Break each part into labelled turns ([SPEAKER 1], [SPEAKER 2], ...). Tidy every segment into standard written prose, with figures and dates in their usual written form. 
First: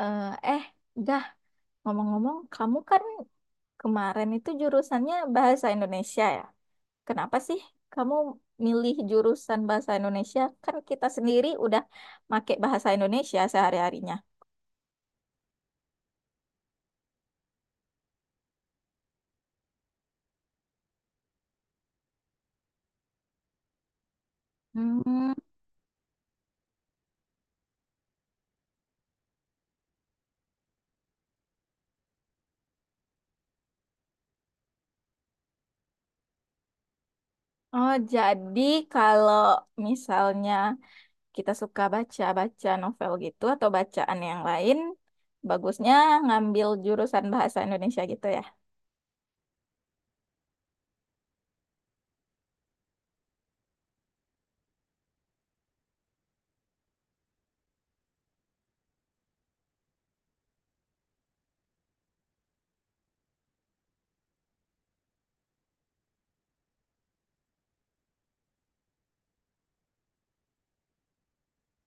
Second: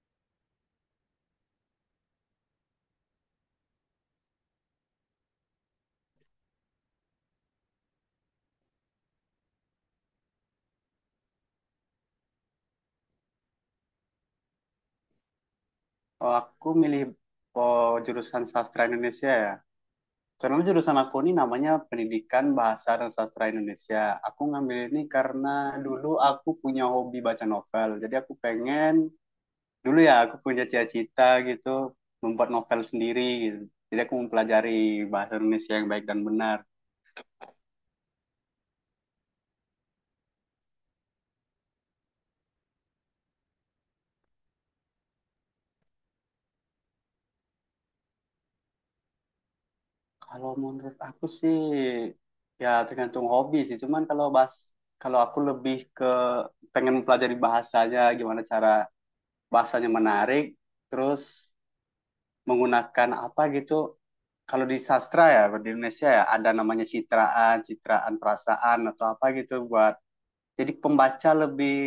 [SPEAKER 1] Eh, eh, Dah, ngomong-ngomong, kamu kan kemarin itu jurusannya bahasa Indonesia ya? Kenapa sih kamu milih jurusan bahasa Indonesia? Kan kita sendiri udah make bahasa Indonesia sehari-harinya.
[SPEAKER 2] Oh, aku milih oh, jurusan sastra Indonesia ya. Karena jurusan aku ini namanya Pendidikan Bahasa dan Sastra Indonesia. Aku ngambil ini
[SPEAKER 1] Hmm.
[SPEAKER 2] karena dulu aku punya hobi baca novel. Jadi aku pengen dulu ya aku punya cita-cita gitu membuat novel sendiri gitu. Jadi aku mempelajari bahasa Indonesia yang baik dan benar.
[SPEAKER 1] Oh, jadi kalau misalnya kita suka baca-baca novel gitu atau bacaan yang lain, bagusnya ngambil jurusan bahasa Indonesia gitu ya?
[SPEAKER 2] Kalau menurut aku sih, ya tergantung hobi sih. Cuman kalau kalau aku lebih ke pengen mempelajari bahasanya, gimana cara bahasanya menarik, terus menggunakan apa gitu. Kalau di sastra ya, di Indonesia ya, ada namanya citraan, citraan perasaan atau apa gitu, buat jadi pembaca lebih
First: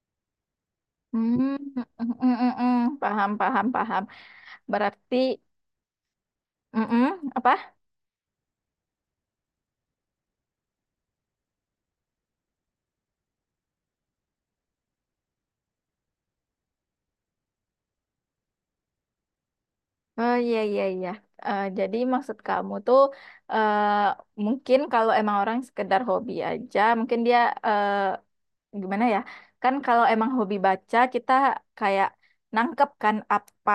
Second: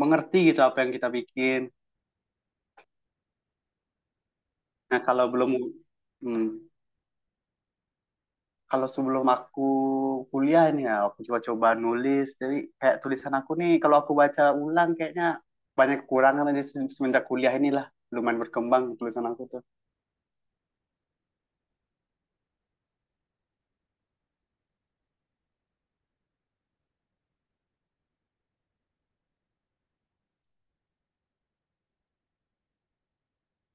[SPEAKER 2] mengerti gitu apa yang kita
[SPEAKER 1] Hmm,
[SPEAKER 2] bikin.
[SPEAKER 1] mm, mm, mm, mm. Paham, paham, paham.
[SPEAKER 2] Nah,
[SPEAKER 1] Berarti.
[SPEAKER 2] kalau belum hmm,
[SPEAKER 1] Mm-mm, apa?
[SPEAKER 2] kalau sebelum aku kuliah ini ya, aku coba-coba nulis. Jadi kayak tulisan aku nih kalau aku baca ulang kayaknya banyak kekurangan aja, semenjak kuliah inilah lumayan berkembang tulisan aku tuh.
[SPEAKER 1] Oh, iya, iya, iya. Jadi maksud kamu tuh, eh mungkin kalau emang orang sekedar hobi aja, mungkin dia, eh gimana ya? Kan kalau emang hobi baca, kita kayak nangkep kan apa,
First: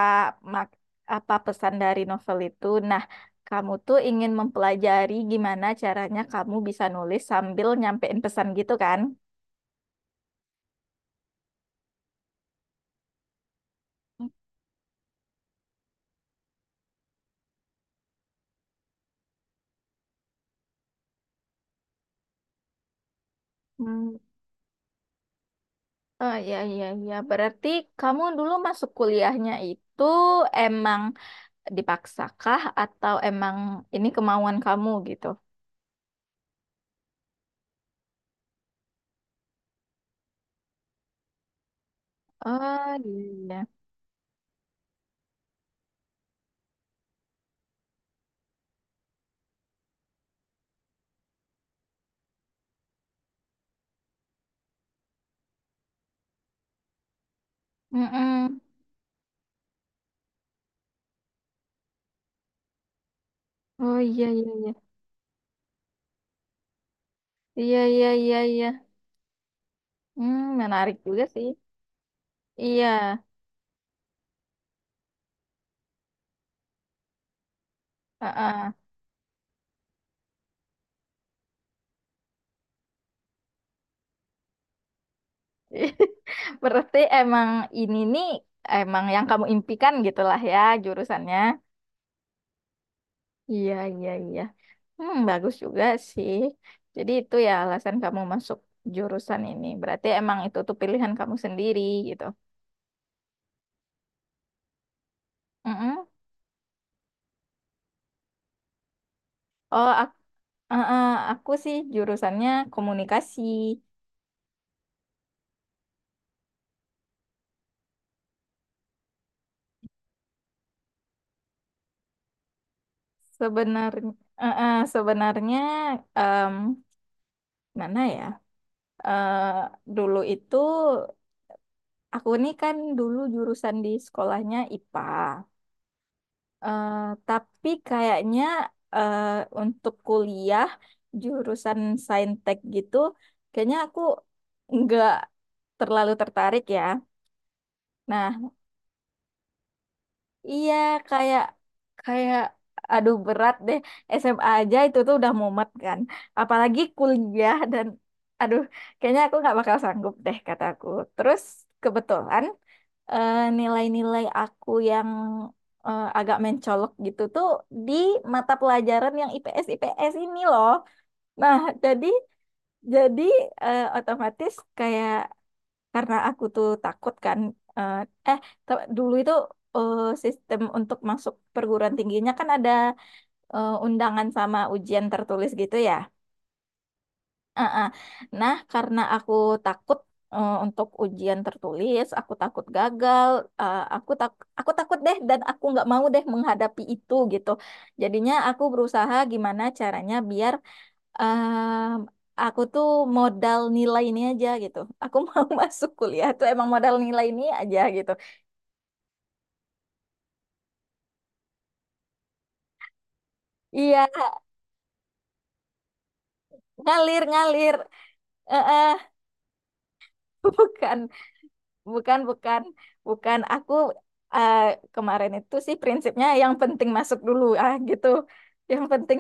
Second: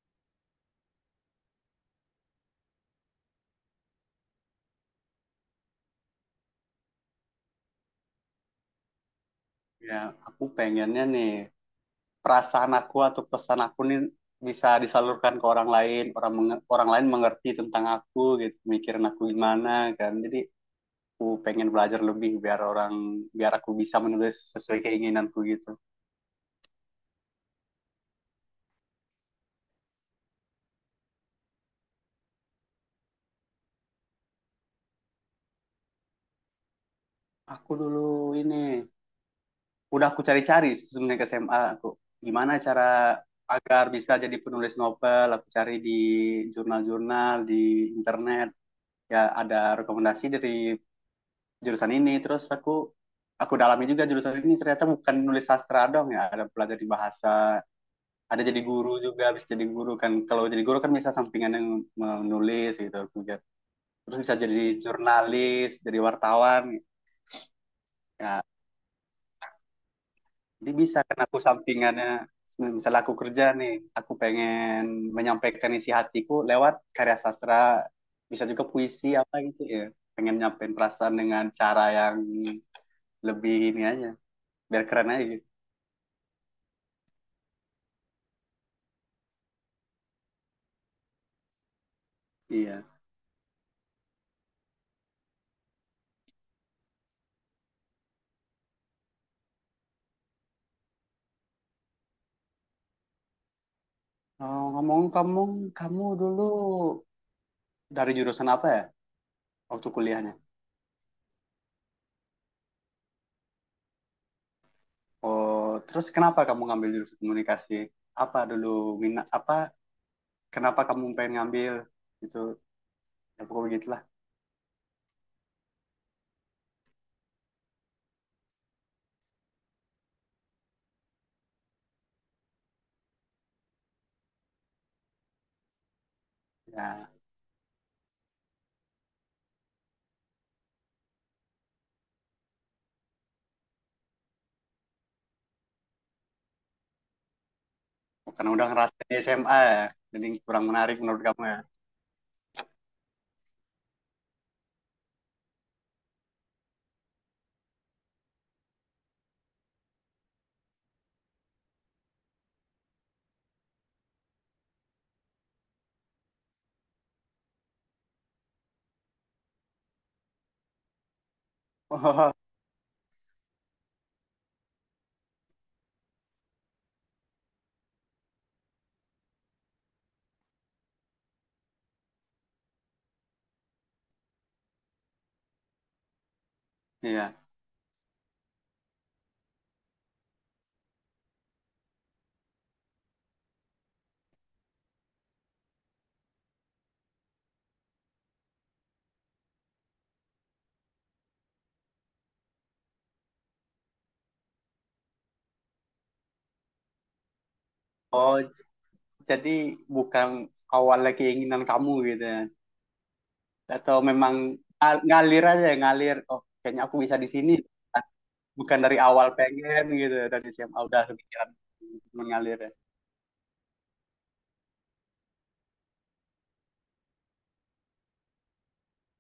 [SPEAKER 1] mak- apa pesan dari novel itu. Nah, kamu tuh ingin mempelajari gimana caranya kamu bisa nulis sambil nyampein pesan gitu kan?
[SPEAKER 2] Ya, aku pengennya nih perasaan aku atau pesan aku nih bisa disalurkan ke orang lain, orang lain mengerti tentang aku gitu, mikirin aku gimana kan, jadi aku pengen belajar lebih biar aku bisa
[SPEAKER 1] Hmm.
[SPEAKER 2] menulis sesuai keinginanku gitu.
[SPEAKER 1] Oh, iya, iya, iya. Berarti kamu dulu masuk kuliahnya itu emang dipaksakah atau emang ini kemauan kamu gitu?
[SPEAKER 2] Aku dulu ini udah aku cari-cari sebenarnya ke SMA aku, gimana cara
[SPEAKER 1] Oh iya, iya.
[SPEAKER 2] agar bisa jadi penulis novel. Aku cari di jurnal-jurnal di internet, ya ada rekomendasi dari jurusan ini, terus aku dalami juga jurusan ini, ternyata bukan nulis sastra dong ya, ada belajar di bahasa, ada
[SPEAKER 1] Mm-mm.
[SPEAKER 2] jadi guru juga, bisa jadi guru kan. Kalau jadi guru kan bisa sampingan yang menulis gitu, kemudian
[SPEAKER 1] Oh,
[SPEAKER 2] terus
[SPEAKER 1] iya,
[SPEAKER 2] bisa
[SPEAKER 1] iya,
[SPEAKER 2] jadi
[SPEAKER 1] iya.
[SPEAKER 2] jurnalis, jadi wartawan
[SPEAKER 1] Iya, iya, iya,
[SPEAKER 2] ya.
[SPEAKER 1] iya. Hmm,
[SPEAKER 2] Jadi
[SPEAKER 1] menarik
[SPEAKER 2] bisa kan,
[SPEAKER 1] juga
[SPEAKER 2] aku
[SPEAKER 1] sih.
[SPEAKER 2] sampingannya
[SPEAKER 1] Iya.
[SPEAKER 2] misalnya aku kerja nih, aku pengen menyampaikan isi hatiku lewat karya sastra, bisa juga
[SPEAKER 1] Heeh.
[SPEAKER 2] puisi apa gitu ya, pengen nyampein perasaan dengan cara yang lebih ini aja, biar keren aja gitu.
[SPEAKER 1] Berarti emang ini nih emang yang kamu impikan gitulah ya jurusannya.
[SPEAKER 2] Iya.
[SPEAKER 1] Iya, iya, iya. Hmm, bagus juga sih. Jadi itu ya alasan kamu masuk jurusan ini. Berarti emang itu tuh pilihan kamu sendiri gitu.
[SPEAKER 2] Oh, ngomong kamu, kamu
[SPEAKER 1] Mm-mm.
[SPEAKER 2] dulu dari jurusan apa ya waktu
[SPEAKER 1] Oh, Eh,
[SPEAKER 2] kuliahnya?
[SPEAKER 1] eh, aku sih jurusannya komunikasi.
[SPEAKER 2] Oh, terus kenapa kamu ngambil jurusan komunikasi? Apa dulu minat apa? Kenapa kamu pengen ngambil itu? Ya pokoknya begitulah.
[SPEAKER 1] Sebenarnya, sebenarnya em, mana ya? Eh, Dulu itu aku nih kan dulu jurusan di sekolahnya IPA. Eh,
[SPEAKER 2] Ya,
[SPEAKER 1] tapi kayaknya, eh, untuk kuliah jurusan saintek gitu, kayaknya aku nggak terlalu tertarik ya. Nah,
[SPEAKER 2] karena udah ngerasain di SMA ya, jadi kurang
[SPEAKER 1] iya,
[SPEAKER 2] menarik menurut
[SPEAKER 1] kayak
[SPEAKER 2] kamu ya.
[SPEAKER 1] kayak aduh berat deh. SMA aja itu tuh udah mumet kan. Apalagi kuliah dan aduh kayaknya aku nggak bakal sanggup deh kataku. Terus kebetulan, nilai-nilai aku yang, agak mencolok gitu tuh di mata pelajaran yang IPS IPS ini loh. Nah, jadi
[SPEAKER 2] Oh,
[SPEAKER 1] jadi otomatis kayak karena aku tuh takut kan, eh eh, dulu itu, sistem untuk masuk perguruan tingginya kan ada, undangan sama ujian tertulis gitu ya.
[SPEAKER 2] iya.
[SPEAKER 1] Ah, ah. Nah, karena aku takut, untuk ujian tertulis aku takut gagal, eh, aku tak aku takut deh dan aku nggak mau deh menghadapi itu gitu, jadinya aku berusaha gimana caranya biar, Em, aku tuh modal nilai ini aja gitu. Aku mau masuk kuliah tuh emang modal nilai ini aja gitu.
[SPEAKER 2] Oh, jadi bukan awalnya keinginan kamu gitu ya? Atau
[SPEAKER 1] Iya,
[SPEAKER 2] memang ngalir aja, ngalir. Oh, kayaknya aku bisa
[SPEAKER 1] ngalir
[SPEAKER 2] di sini.
[SPEAKER 1] ngalir. Eh,
[SPEAKER 2] Bukan
[SPEAKER 1] eh,
[SPEAKER 2] dari awal pengen gitu ya, tadi SMA
[SPEAKER 1] Bukan.
[SPEAKER 2] udah kepikiran,
[SPEAKER 1] Bukan,
[SPEAKER 2] mengalir
[SPEAKER 1] bukan,
[SPEAKER 2] ya.
[SPEAKER 1] bukan. Aku, eh, kemarin itu sih prinsipnya yang penting masuk dulu ah gitu. Yang penting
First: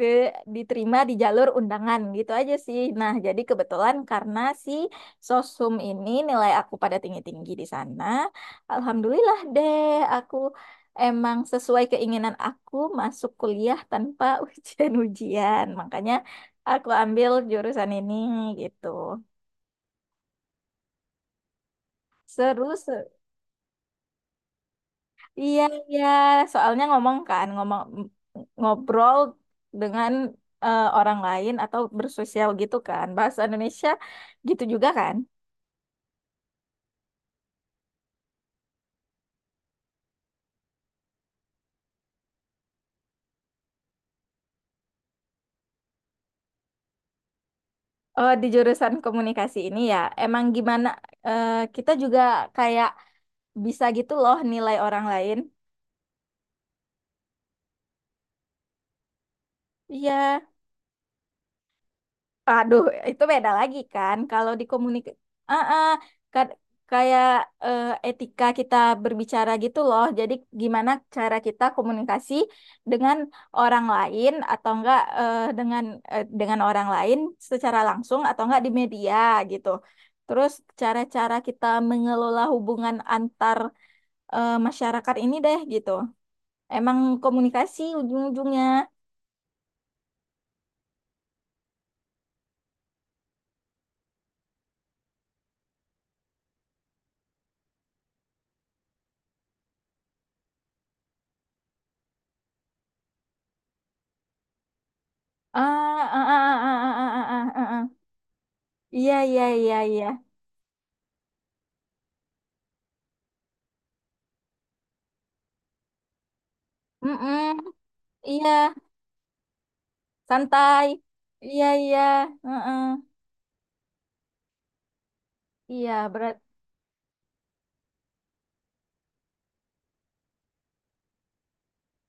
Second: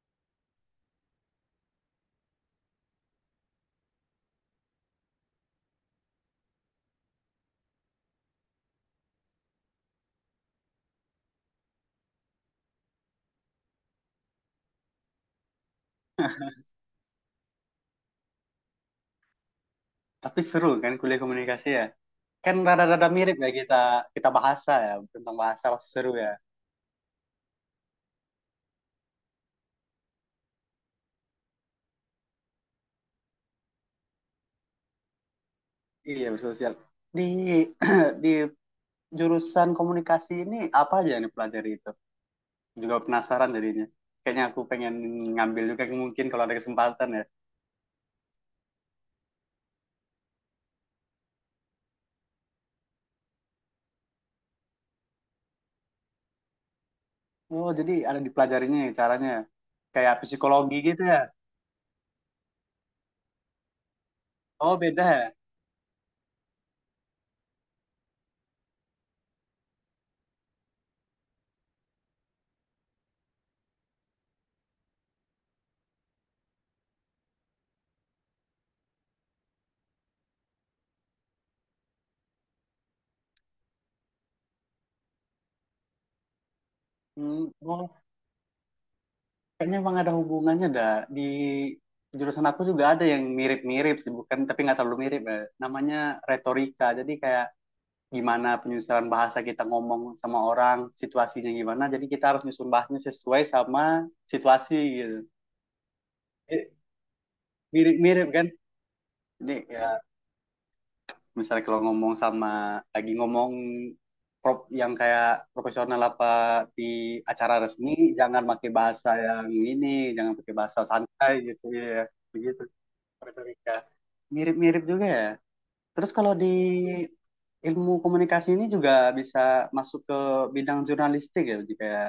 [SPEAKER 1] di- diterima di jalur undangan gitu aja sih. Nah, jadi kebetulan karena si sosum ini nilai aku pada tinggi-tinggi di sana. Alhamdulillah deh, aku emang sesuai keinginan aku masuk kuliah tanpa ujian-ujian. Makanya aku ambil jurusan ini gitu.
[SPEAKER 2] Tapi seru kan kuliah komunikasi ya. Kan
[SPEAKER 1] Seru,
[SPEAKER 2] rada-rada
[SPEAKER 1] seru.
[SPEAKER 2] mirip ya, kita kita bahasa ya, tentang
[SPEAKER 1] Iya,
[SPEAKER 2] bahasa pasti
[SPEAKER 1] iya.
[SPEAKER 2] seru ya.
[SPEAKER 1] Soalnya ngomong kan, ngobrol dengan, orang lain atau bersosial gitu kan. Bahasa Indonesia gitu juga kan.
[SPEAKER 2] Iya bersosial. Di di jurusan komunikasi ini apa aja yang dipelajari itu? Juga penasaran jadinya. Kayaknya aku pengen ngambil juga, mungkin kalau ada kesempatan ya.
[SPEAKER 1] Oh, di jurusan komunikasi ini ya, emang gimana, kita juga kayak bisa gitu loh nilai orang lain.
[SPEAKER 2] Oh jadi ada dipelajarinya ya caranya, ya. Kayak
[SPEAKER 1] Iya.
[SPEAKER 2] psikologi gitu ya.
[SPEAKER 1] Aduh, itu beda lagi kan.
[SPEAKER 2] Oh beda ya.
[SPEAKER 1] Ah, ah, ka- kayak, etika kita berbicara gitu loh. Jadi gimana cara kita komunikasi dengan orang lain atau enggak, dengan orang lain secara langsung atau enggak di media gitu. Terus cara-cara kita mengelola hubungan antar, masyarakat ini deh gitu. Emang
[SPEAKER 2] Hmm,
[SPEAKER 1] komunikasi
[SPEAKER 2] oh,
[SPEAKER 1] ujung-ujungnya.
[SPEAKER 2] kayaknya emang ada hubungannya dah. Di jurusan aku juga ada yang mirip-mirip sih, bukan, tapi nggak terlalu mirip ya. Namanya retorika. Jadi kayak gimana penyusunan bahasa kita ngomong sama orang, situasinya gimana. Jadi kita harus nyusun bahasanya sesuai sama situasi gitu.
[SPEAKER 1] Ah, ah, ah,
[SPEAKER 2] Eh,
[SPEAKER 1] ah, ah, ah, ah, ah, ah.
[SPEAKER 2] Mirip-mirip kan?
[SPEAKER 1] Iya, iya,
[SPEAKER 2] Jadi
[SPEAKER 1] iya,
[SPEAKER 2] ya
[SPEAKER 1] iya.
[SPEAKER 2] misalnya kalau ngomong sama, lagi ngomong yang kayak profesional, apa di acara
[SPEAKER 1] Mm-mm,
[SPEAKER 2] resmi, jangan
[SPEAKER 1] iya,
[SPEAKER 2] pakai bahasa yang ini, jangan pakai bahasa
[SPEAKER 1] santai.
[SPEAKER 2] santai
[SPEAKER 1] Iya,
[SPEAKER 2] gitu
[SPEAKER 1] iya.
[SPEAKER 2] ya. Begitu.
[SPEAKER 1] Mm-mm.
[SPEAKER 2] Puerto Rica. Mirip-mirip juga ya.
[SPEAKER 1] Iya,
[SPEAKER 2] Terus kalau di
[SPEAKER 1] berat.
[SPEAKER 2] ilmu komunikasi ini juga bisa masuk ke bidang jurnalistik ya, jadi kayak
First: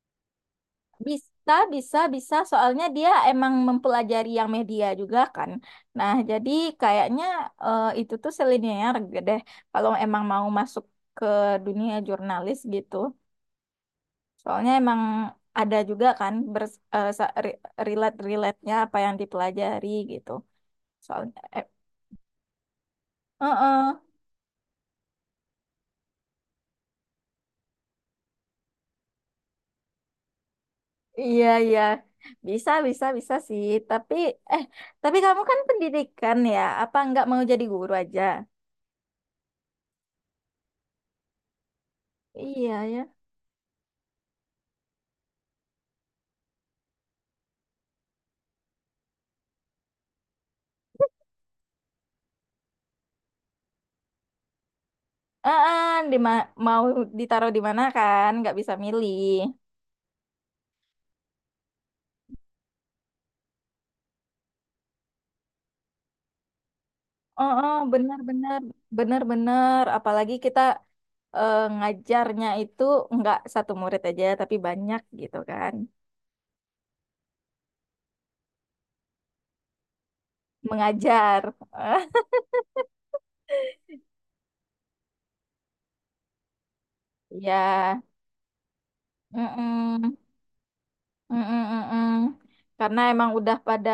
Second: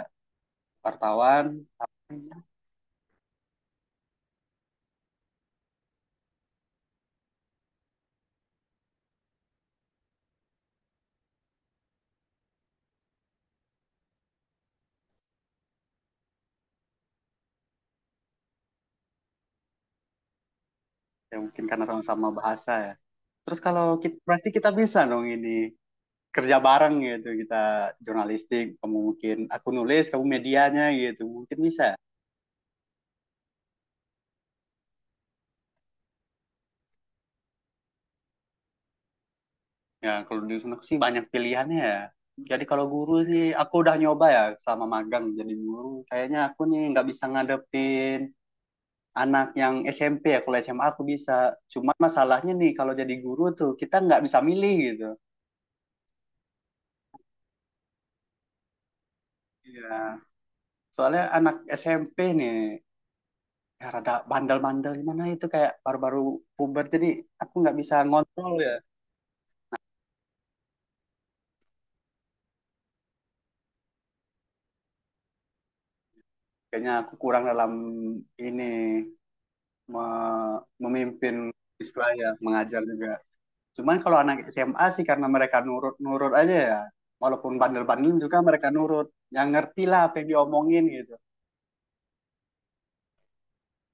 [SPEAKER 2] wartawan,
[SPEAKER 1] Bisa,
[SPEAKER 2] apa
[SPEAKER 1] bisa, bisa.
[SPEAKER 2] ya.
[SPEAKER 1] Soalnya dia emang mempelajari yang media juga kan. Nah, jadi kayaknya, itu tuh selinier deh. Kalau emang mau masuk ke dunia jurnalis gitu. Soalnya emang ada juga kan, relate-relate-nya apa yang dipelajari gitu.
[SPEAKER 2] Ya,
[SPEAKER 1] Soalnya,
[SPEAKER 2] mungkin karena sama-sama bahasa ya. Terus kalau
[SPEAKER 1] mm-mm.
[SPEAKER 2] kita, berarti kita bisa dong ini kerja bareng gitu, kita jurnalistik, kamu mungkin, aku nulis, kamu medianya gitu,
[SPEAKER 1] Iya,
[SPEAKER 2] mungkin
[SPEAKER 1] iya.
[SPEAKER 2] bisa.
[SPEAKER 1] Bisa, bisa, bisa sih. Tapi, eh, tapi, kamu kan pendidikan ya. Apa nggak mau jadi guru aja?
[SPEAKER 2] Ya kalau di sana sih banyak pilihannya ya. Jadi
[SPEAKER 1] Iya,
[SPEAKER 2] kalau
[SPEAKER 1] ya.
[SPEAKER 2] guru sih, aku udah nyoba ya selama magang jadi guru. Kayaknya aku nih nggak bisa ngadepin anak yang SMP ya, kalau SMA aku bisa, cuma masalahnya nih kalau jadi guru tuh kita nggak bisa milih gitu.
[SPEAKER 1] Ah, ah, mau ditaruh di mana kan? Nggak bisa milih.
[SPEAKER 2] Iya. Soalnya anak SMP nih ya rada bandel-bandel, gimana itu, kayak baru-baru puber, jadi
[SPEAKER 1] Oh,
[SPEAKER 2] aku
[SPEAKER 1] oh,
[SPEAKER 2] nggak bisa ngontrol
[SPEAKER 1] benar-benar,
[SPEAKER 2] ya.
[SPEAKER 1] benar-benar. Apalagi kita, ngajarnya itu nggak satu murid aja, tapi banyak gitu kan.
[SPEAKER 2] Kayaknya aku kurang dalam ini, memimpin
[SPEAKER 1] Mengajar.
[SPEAKER 2] siswa ya, mengajar juga. Cuman kalau anak SMA sih, karena mereka nurut-nurut aja ya,
[SPEAKER 1] Iya.
[SPEAKER 2] walaupun bandel-bandel juga mereka nurut, yang ngerti lah
[SPEAKER 1] Mm.
[SPEAKER 2] apa yang diomongin gitu.
[SPEAKER 1] Mm-mm-mm. Karena emang udah pada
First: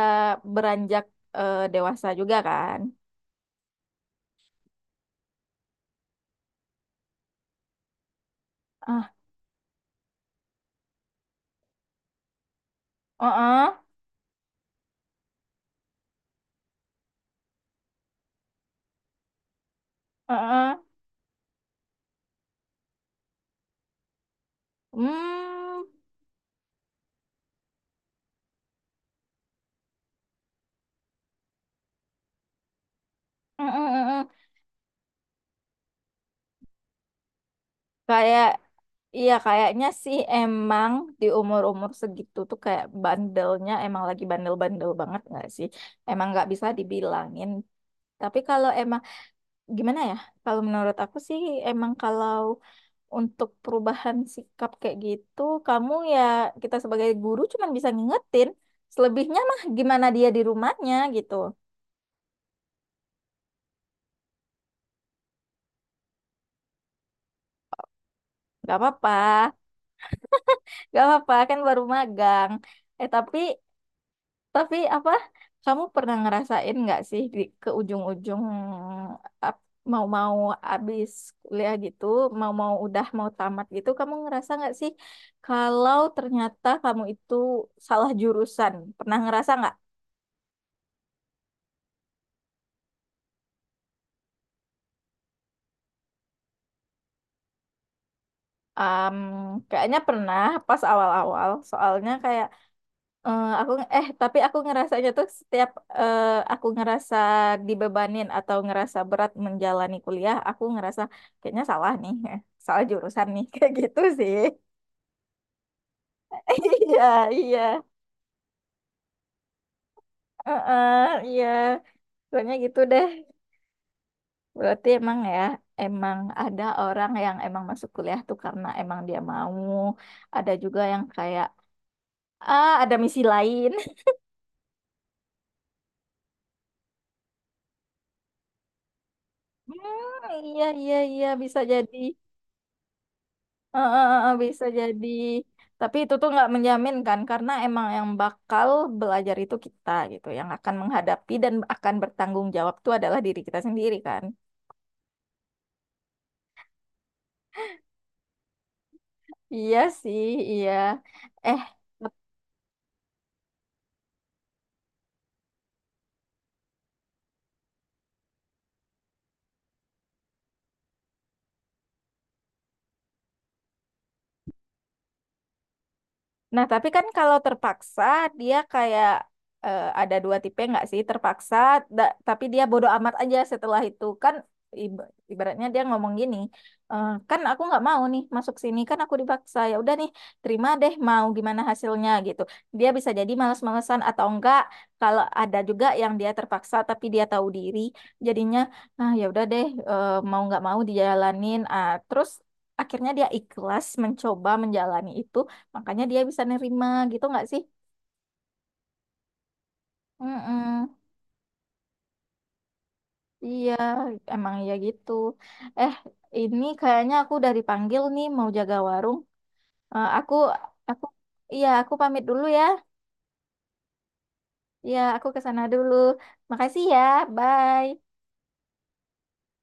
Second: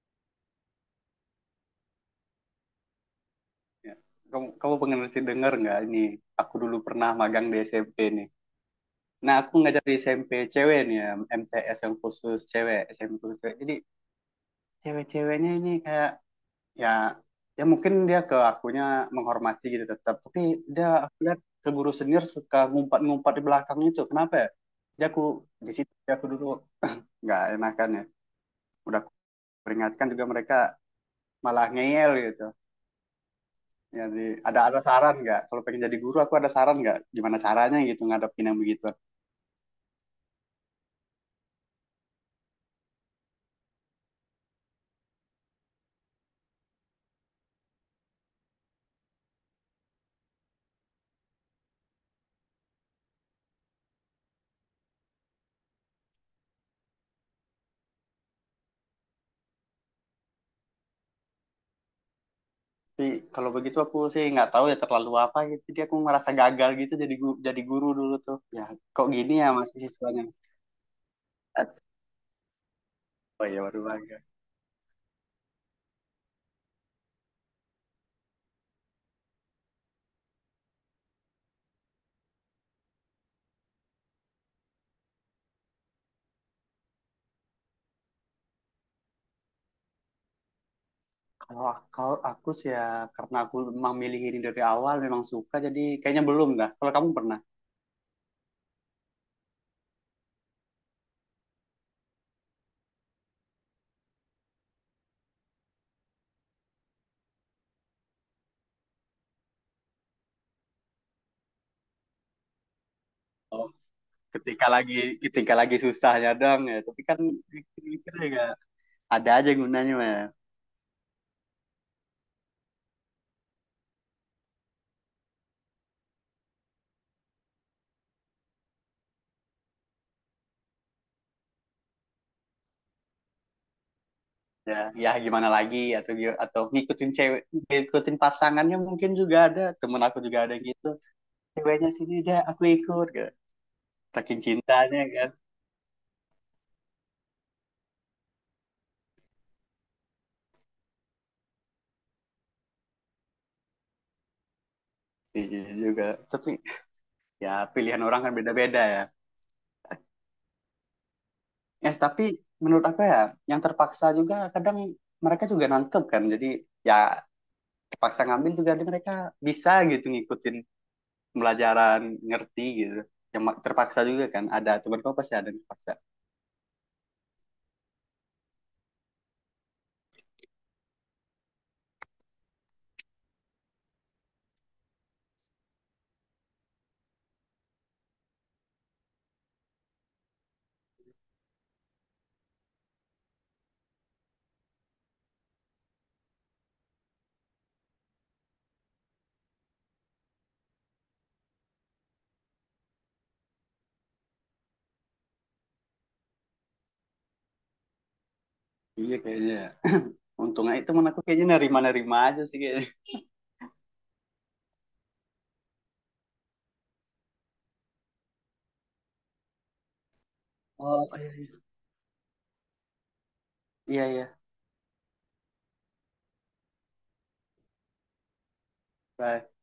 [SPEAKER 1] beranjak, dewasa juga kan.
[SPEAKER 2] Ya, kamu kamu pengen mesti denger nggak, ini aku dulu pernah magang di SMP nih.
[SPEAKER 1] Ah,
[SPEAKER 2] Nah aku ngajar di SMP cewek nih ya, MTS yang khusus cewek, SMP khusus cewek,
[SPEAKER 1] uh
[SPEAKER 2] jadi cewek-ceweknya ini kayak ya ya mungkin dia ke akunya menghormati gitu tetap, tapi dia, aku lihat ke guru senior suka ngumpat-ngumpat di belakang. Itu kenapa ya, dia aku di situ, dia aku dulu nggak enakan ya, udah aku peringatkan juga mereka malah ngeyel gitu. Ya, ada saran nggak? Kalau pengen jadi guru, aku ada saran nggak? Gimana caranya gitu
[SPEAKER 1] Kayak,
[SPEAKER 2] ngadepin yang begitu?
[SPEAKER 1] iya kayaknya sih emang di umur-umur segitu tuh kayak bandelnya emang lagi bandel-bandel banget nggak sih? Emang nggak bisa dibilangin. Tapi kalau emang gimana ya? Kalau menurut aku sih emang kalau untuk perubahan sikap kayak gitu, kamu ya kita sebagai guru cuman bisa ngingetin, selebihnya mah gimana dia di rumahnya gitu.
[SPEAKER 2] Tapi kalau begitu aku sih nggak tahu ya terlalu apa gitu. Jadi aku merasa gagal gitu jadi guru dulu tuh. Ya,
[SPEAKER 1] Gak
[SPEAKER 2] kok
[SPEAKER 1] apa-apa,
[SPEAKER 2] gini ya masih siswanya?
[SPEAKER 1] gak apa-apa kan baru magang. Eh tapi
[SPEAKER 2] Oh ya baru bangga.
[SPEAKER 1] tapi apa? Kamu pernah ngerasain nggak sih ke ujung-ujung, ap- mau-mau abis kuliah gitu, mau-mau udah mau tamat gitu, kamu ngerasa nggak sih kalau ternyata kamu itu salah jurusan? Pernah ngerasa nggak?
[SPEAKER 2] Kalau kalau aku sih ya, karena aku memang milih ini dari awal memang suka, jadi kayaknya belum dah. Kalau kamu pernah?
[SPEAKER 1] Am, Kayaknya pernah pas awal-awal, soalnya kayak, eh, aku eh tapi aku ngerasanya tuh setiap, eh, aku ngerasa dibebanin atau ngerasa berat menjalani kuliah, aku ngerasa kayaknya salah nih, salah jurusan nih
[SPEAKER 2] Oh,
[SPEAKER 1] kayak gitu sih.
[SPEAKER 2] ketika lagi ketika lagi susahnya dong ya. Tapi kan
[SPEAKER 1] Iya, iya.
[SPEAKER 2] mikir-mikir ya, ada aja gunanya ya.
[SPEAKER 1] Heeh, iya, soalnya gitu deh. Berarti emang ya, emang ada orang yang emang masuk kuliah tuh karena emang dia mau, ada juga yang kayak ah ada misi lain.
[SPEAKER 2] Ya, ya gimana lagi, atau atau ngikutin cewek, ngikutin pasangannya, mungkin juga ada, temen aku juga ada
[SPEAKER 1] Iya,
[SPEAKER 2] gitu.
[SPEAKER 1] iya, iya, bisa
[SPEAKER 2] Ceweknya
[SPEAKER 1] jadi.
[SPEAKER 2] sini, udah aku ikut gitu. Saking
[SPEAKER 1] Bisa
[SPEAKER 2] cintanya
[SPEAKER 1] jadi.
[SPEAKER 2] kan.
[SPEAKER 1] Tapi itu tuh nggak menjamin kan, karena emang yang bakal belajar itu kita gitu, yang akan menghadapi dan akan bertanggung jawab tuh adalah diri kita sendiri kan.
[SPEAKER 2] Iya juga. Tapi ya pilihan orang kan beda-beda ya.
[SPEAKER 1] Iya sih, iya. Eh,
[SPEAKER 2] Tapi menurut aku ya, yang terpaksa juga kadang mereka juga nangkep kan, jadi ya terpaksa ngambil juga, jadi mereka bisa gitu ngikutin pelajaran, ngerti gitu, yang terpaksa juga kan, ada temen kau pasti ada yang terpaksa.
[SPEAKER 1] Nah, tapi kan kalau terpaksa dia kayak, ada dua tipe nggak sih? Terpaksa, tapi dia bodoh amat aja setelah itu kan, ibaratnya dia ngomong gini, Kan aku nggak mau nih masuk sini kan aku dipaksa ya udah nih terima deh mau gimana hasilnya gitu." Dia bisa jadi malas-malesan atau enggak. Kalau ada juga yang dia terpaksa tapi dia tahu diri, jadinya ah ya udah deh, mau nggak mau dijalanin. Ah, terus akhirnya dia ikhlas mencoba menjalani itu. Makanya dia bisa nerima gitu nggak sih?
[SPEAKER 2] Iya kayaknya. Untungnya itu
[SPEAKER 1] Mm-mm.
[SPEAKER 2] teman aku kayaknya nerima-nerima aja sih kayaknya.
[SPEAKER 1] Iya, emang ya gitu. Eh, ini kayaknya aku udah dipanggil nih mau jaga warung. Eh, aku, aku,
[SPEAKER 2] Oh iya iya.
[SPEAKER 1] iya, aku pamit dulu ya.
[SPEAKER 2] Iya iya.
[SPEAKER 1] Iya, aku ke sana dulu. Makasih ya, bye.
[SPEAKER 2] Bye.